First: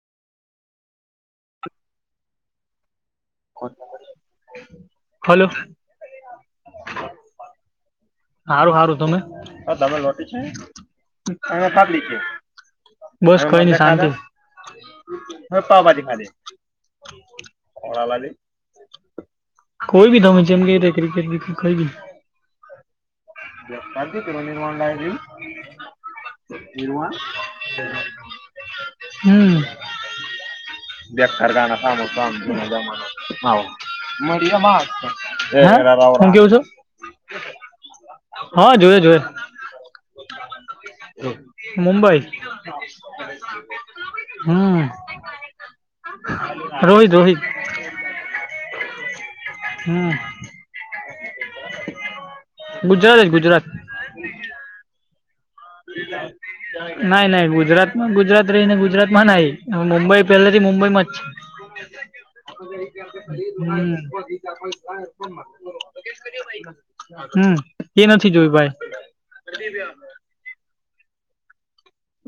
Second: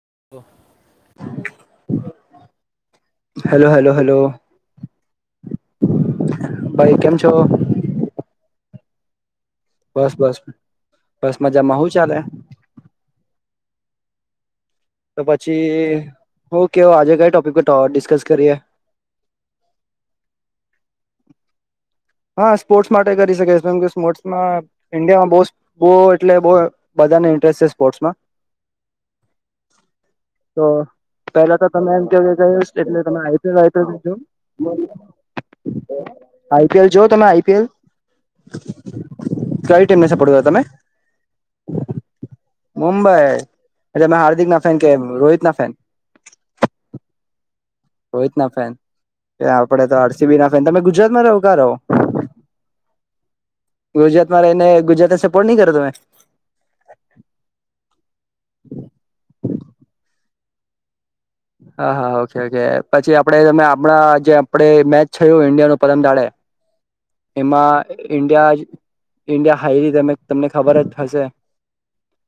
[unintelligible] Hello hello hello, hello ભાઈ કેમ છો? સારું સારું તમે બસ બસ બસ મજામાં હું ચાલે [unintelligible] બસ કોઈ શાંતિ. તો પછી, હુ કેવુ આજે કઈ ટોપિક ડિસ્કસ કરીએ? [inaudible] [unintelligible] હા સ્પોર્ટ્સ માટે કરી શકે છે કેમ કે સ્પોર્ટ્માં ઇન્ડિયામાં બોસ બો એટલે બ બધા ઇન્ટરેસ્ટ સ્પોર્ટમાં. હ. તો પેલા તો તમે એમ કેવું કે એટલે તમે આઈપીએલ આઈપીએલ જો [unintelligible] શું કેવું છો? આઈપીએલ જો તમે આઈ પી એલ- હા જોય જોય, ટીમને સપોર્ટ કરો તમે મુંબઈ. મુંબઈ એટલે તમે હાર્દિક ના ફેન કે રોહિત ના ફેન હ, રોહિત રોહિત. રોહિત ના ફેન, આપડે તો હમ આરસીબી ના ફેન તમે ગુજરાતમાં રહો કા રહો? ગુજરાત જ ગુજરાત ગુજરાતમાં રહીને ગુજરાતને સપોર્ટ નહી કરો તમે નાહી નાઈ ગુજરાત ગુજરાત રહીને ગુજરાત માં નાહી મુંબઈ પહેલાથી મુંબઈમાં જ છે. હા હા ઓકે છે પછી આપડે તમે હમ આપણા જે આપડે મેચ થયું ઇન્ડિયા નુ પરમ દાળે. ભાઈ [unintelligible] એમાં હમ એ નથી ઇન્ડિયા જોયું જ ઇન્ડિયા હાઈ તમા તમને ખબર જ થશે.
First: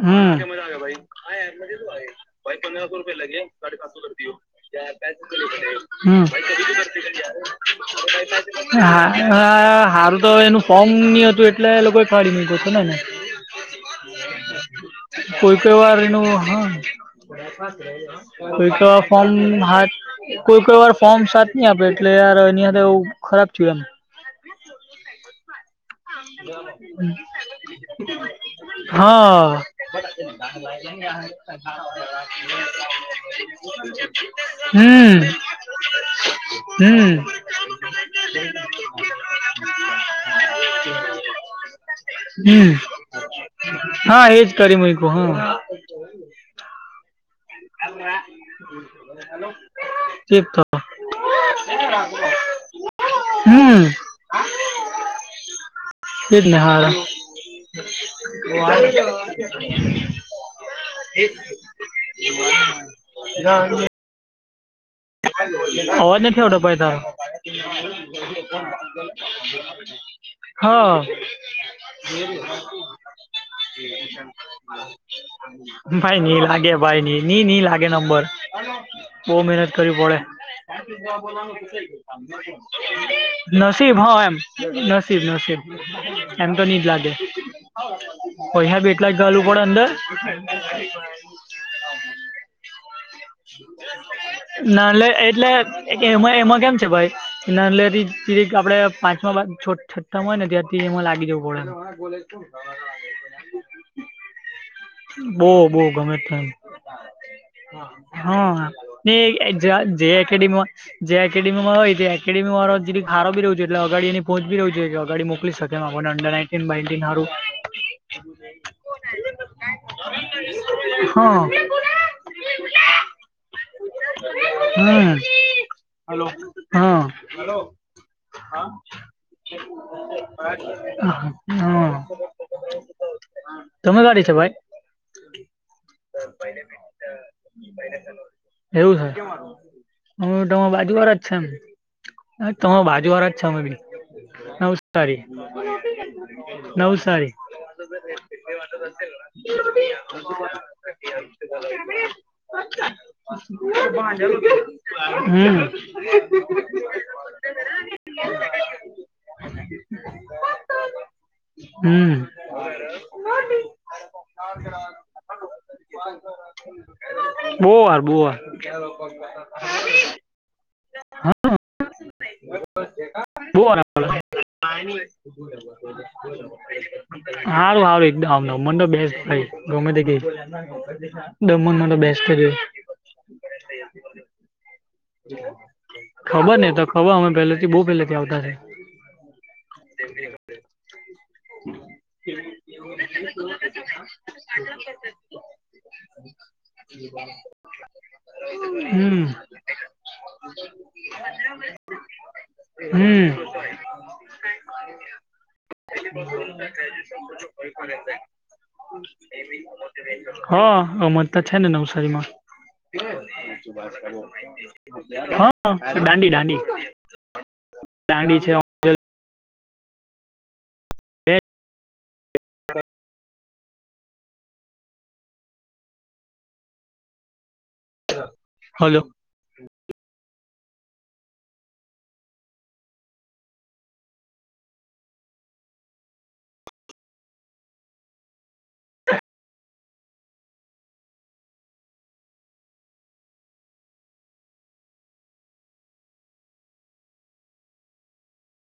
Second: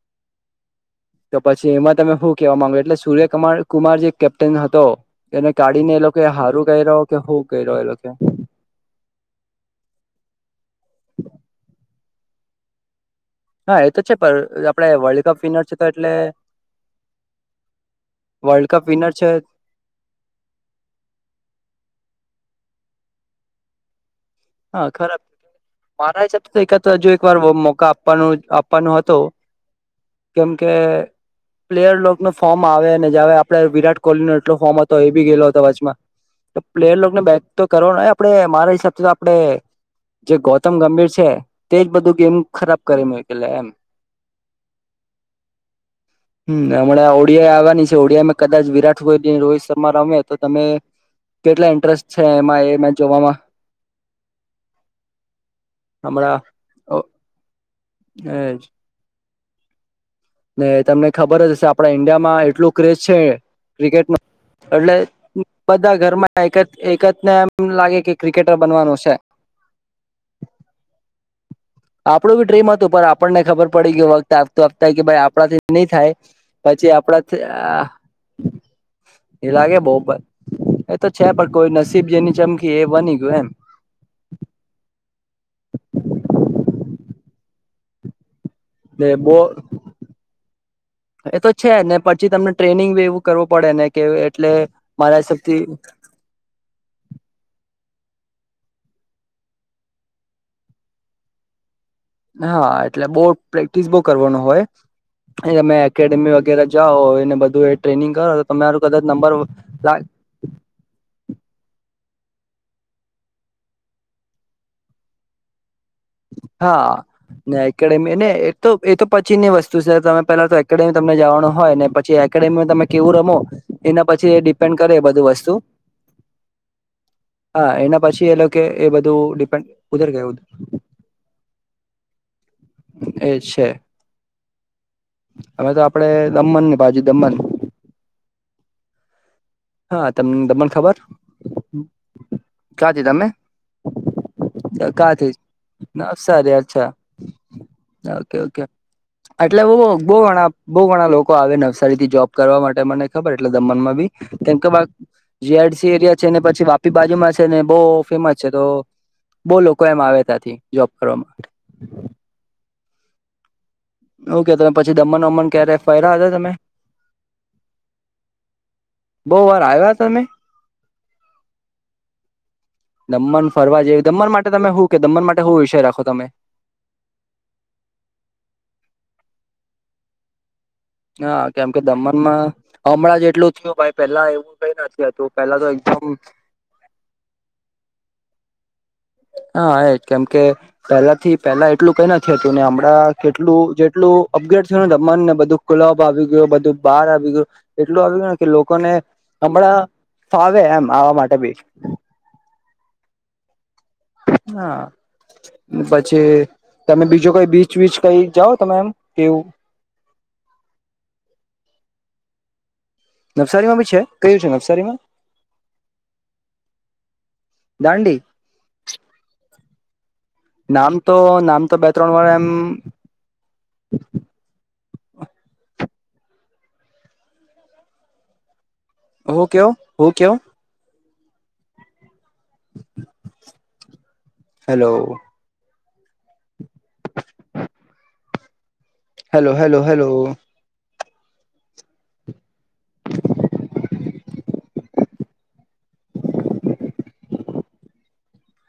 હ, મજા ભાઈ આ મજ પછી તો એમાં આ તમે શું ભાઈ કેવા માંગો એટલે પંદરસો રૂપિયા લગે સૂર્યકુમાર સાે કુમાર સાતસો જે કરતી હો [unintelligible] હું કેપ્ટન હતો એને કાઢીને એ લોકો હારું કર્યો કે હું કર્યો એ લોકો હા હા હા [unintelligible] સારું તો એનું ફોમની હતું એટલે એ લોકો ફાડી ન જશે ને ને. હા એ તો છે પણ આપડે વર્લ્ડ કપ કોઈ વિનર છે કોઈ તો એટલે વારનું હા. વર્લ્ડ તઈ કપ તો વિનર છે ફન હાથ કોઈ કોઈ વાર ફોર્મ સાથ નહી આપે એટલે યાર એનીયા બહુ ખરાબ થયું એમ. હા ખરાબ મારા હિસાબ એકાદ એમ હજુ એક વાર મોકા આપવાનો આપવાનો હતો, હા કેમકે પ્લેયર ન ફોર્મ આવે અને જાવે આપડ વિરાટ કોહલી નો એટલો ફોર્મ હતો એ બી હમ ગેલો હતો આજ પ્લેયરને હમ બેક તો કરવા આપડે મારા હિસાબ આપડે જે ગૌતમ ગંભીર છે તેજ બધું ગેમ હમ ખરાબ કરી મુકેલા એમ. હા એજ કરી મુકયુ હા. હું. એ આવાની છે ઓડિયા આવવાની છે ઓડિયામાં કદાચ વિરાટ કોહલી રોહિત શર્મા રમે તો ચેપ તમે થયો કેટલા ઇન્ટરેસ્ટ છે એમાં એ મેચ જોવામાં એ હમણાં જને હ ઓ એજ [inaudible] ને તમને ખબર જ હશે આપડા ઈન્ડિયામાં એટલું ક્રેઝ છે ક્રિકેટમાં એટલે બધા અવાજ નથી ઘરમાં એક આવતો ભાઈ તારો એક જ ને એમ લાગે કે ક્રિકેટર બનવાનું છે હા આપડું બી ડ્રીમ હતું પણ આપણને ખબર પડી કે વખત આવતું આવતા કે ભાઈ આપણાથી નહી ભાઈ ની લાગે થાયછ ભાઈ ન નની નની લાગે નંબર બહ મહેનત કરવી બરોબર ચમકી એ બની ગયું [inaudible] નસીબ હા એમ નસીબ નસીબ એમનો નિનીદ લાગે પૈસા બી એટલા જ ઘાલવું બો પડે અંદર એ તો છે ને પછી તમને ટ્રેનિંગી એવું કર પડે ને કે એટ નાનલે એટલે એમાં એમાં કેમ છે ભાઈ નાનલેરી પ આપડ પાંચ છ છઠ્ઠામાં હોય ને ત્યાારથી એમાં લાગી જવું પડે હા એટલે બહ પ્રેક્ટિસ બહ કરવાનો હોય બો તમે બો ગમે એકેડેમી તેમ વગેરે જાઓ એને બધું એ ટ્રેનિંગ કરો હા તમેરું કદાચ નંબર જે એકડેમમાં જે એકેડેીમાં હોય એ એકેડમી વાર જેી ખારોી રહ છે એલે અગા એ પહંચી રહ્યું છે કે અગા મોકલી શકે હા [inaudible] ને એકેડેમી ને એ તો એ તો પછીની વસ્તુ છે તમે પેલા તો એકેડેમી તમને હા જવાનો હોય ને પછી એકડેમીમાં તમે કેવું રમો એના પછી એ ડિપેન્ડ કરે હમ બધું વસ્તુ હા હા એના પછી એ લોકો કે એ બધું ડિપેન્ડ ઉધર ગયું હમ એ છે તમે ક્યાંથી છેો ભાઈ હવે તો આપડે દમણ ની બાજુ દમણ કે માર હા તમને અમે તમાર દમણ બાજુ ખબર વાળા જ છે એમ તમાર ક્યાંથી બાજુ તમે વાળા જ છે અમે બી નવસારી ક્યાંથી નવસારી અચ્છા નવસારી [inaudible] ઓકે ઓકે એટલે બહુ ઘણા બહુ ગણા લોકો આવે નવસારી થી જોબ કરવા માટે મને ખબર એટલે દમન માં બી કેમ કે હમ જીઆસી એરિયા છે ને પછી વાપી બાજુમાં છેને બહ ફેમસ છે તો બહ લોકો એમ આવે ત્યાં થી જોબ કરવાવામાં બોડી એવું કે તમે પછી દમણ વમન ક્યારે ફયરા હતા તમે બહુ વાર આવ્યા તમે [unintelligible] દમન બહુ વાર ફરવા જેવી દમણ માટે તમે શું કે દમણ માટે શું વિષય રાખો તમે [inaudible] હારું સારું એક આવ મનો બેસ ભ ગમે તે ગ હા કેમ કે દમનમાં તો બેસ્ટ દમણમાં હમણાં જેટલું થું ભાઈ પેલા એવું કઈ નથી હતું પેલા તો એકદમ ખબર ને તો ખબર અમે પહેલેથી બહુ પહેલેથી આવતા થ હા એજ કેમ કે પહેલા થી પેલા એટલું કઈ નથી હતું ને હમણાં કેટલું જેટલું અપગ્રેડ થયુંને દમાણ ને બધું કુલાબ આવી ગયું બધું બહાર આવી ગયું એટલું આવી ગયુંને કે લોકોને હમ હમણાં ફાવે એમ આવા માટે બી હમ હા પછી કે તમે બીજો કઈ બીચ વીચ કઈ જાઓ તમે એમ કેવું હા અમારતા છે ને નવસારીમાં નવસારીમાં બી છે કયું છે નવસારીમાં હા દાંડી દાંડી. દાંડી છે. નામ તો નામ તો બે ત્રણ વાર એમ હલો હું કવ હું કવ? હેલો. હ [inaudible] હેલો હેલો હેલો.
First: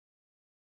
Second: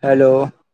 હેલો.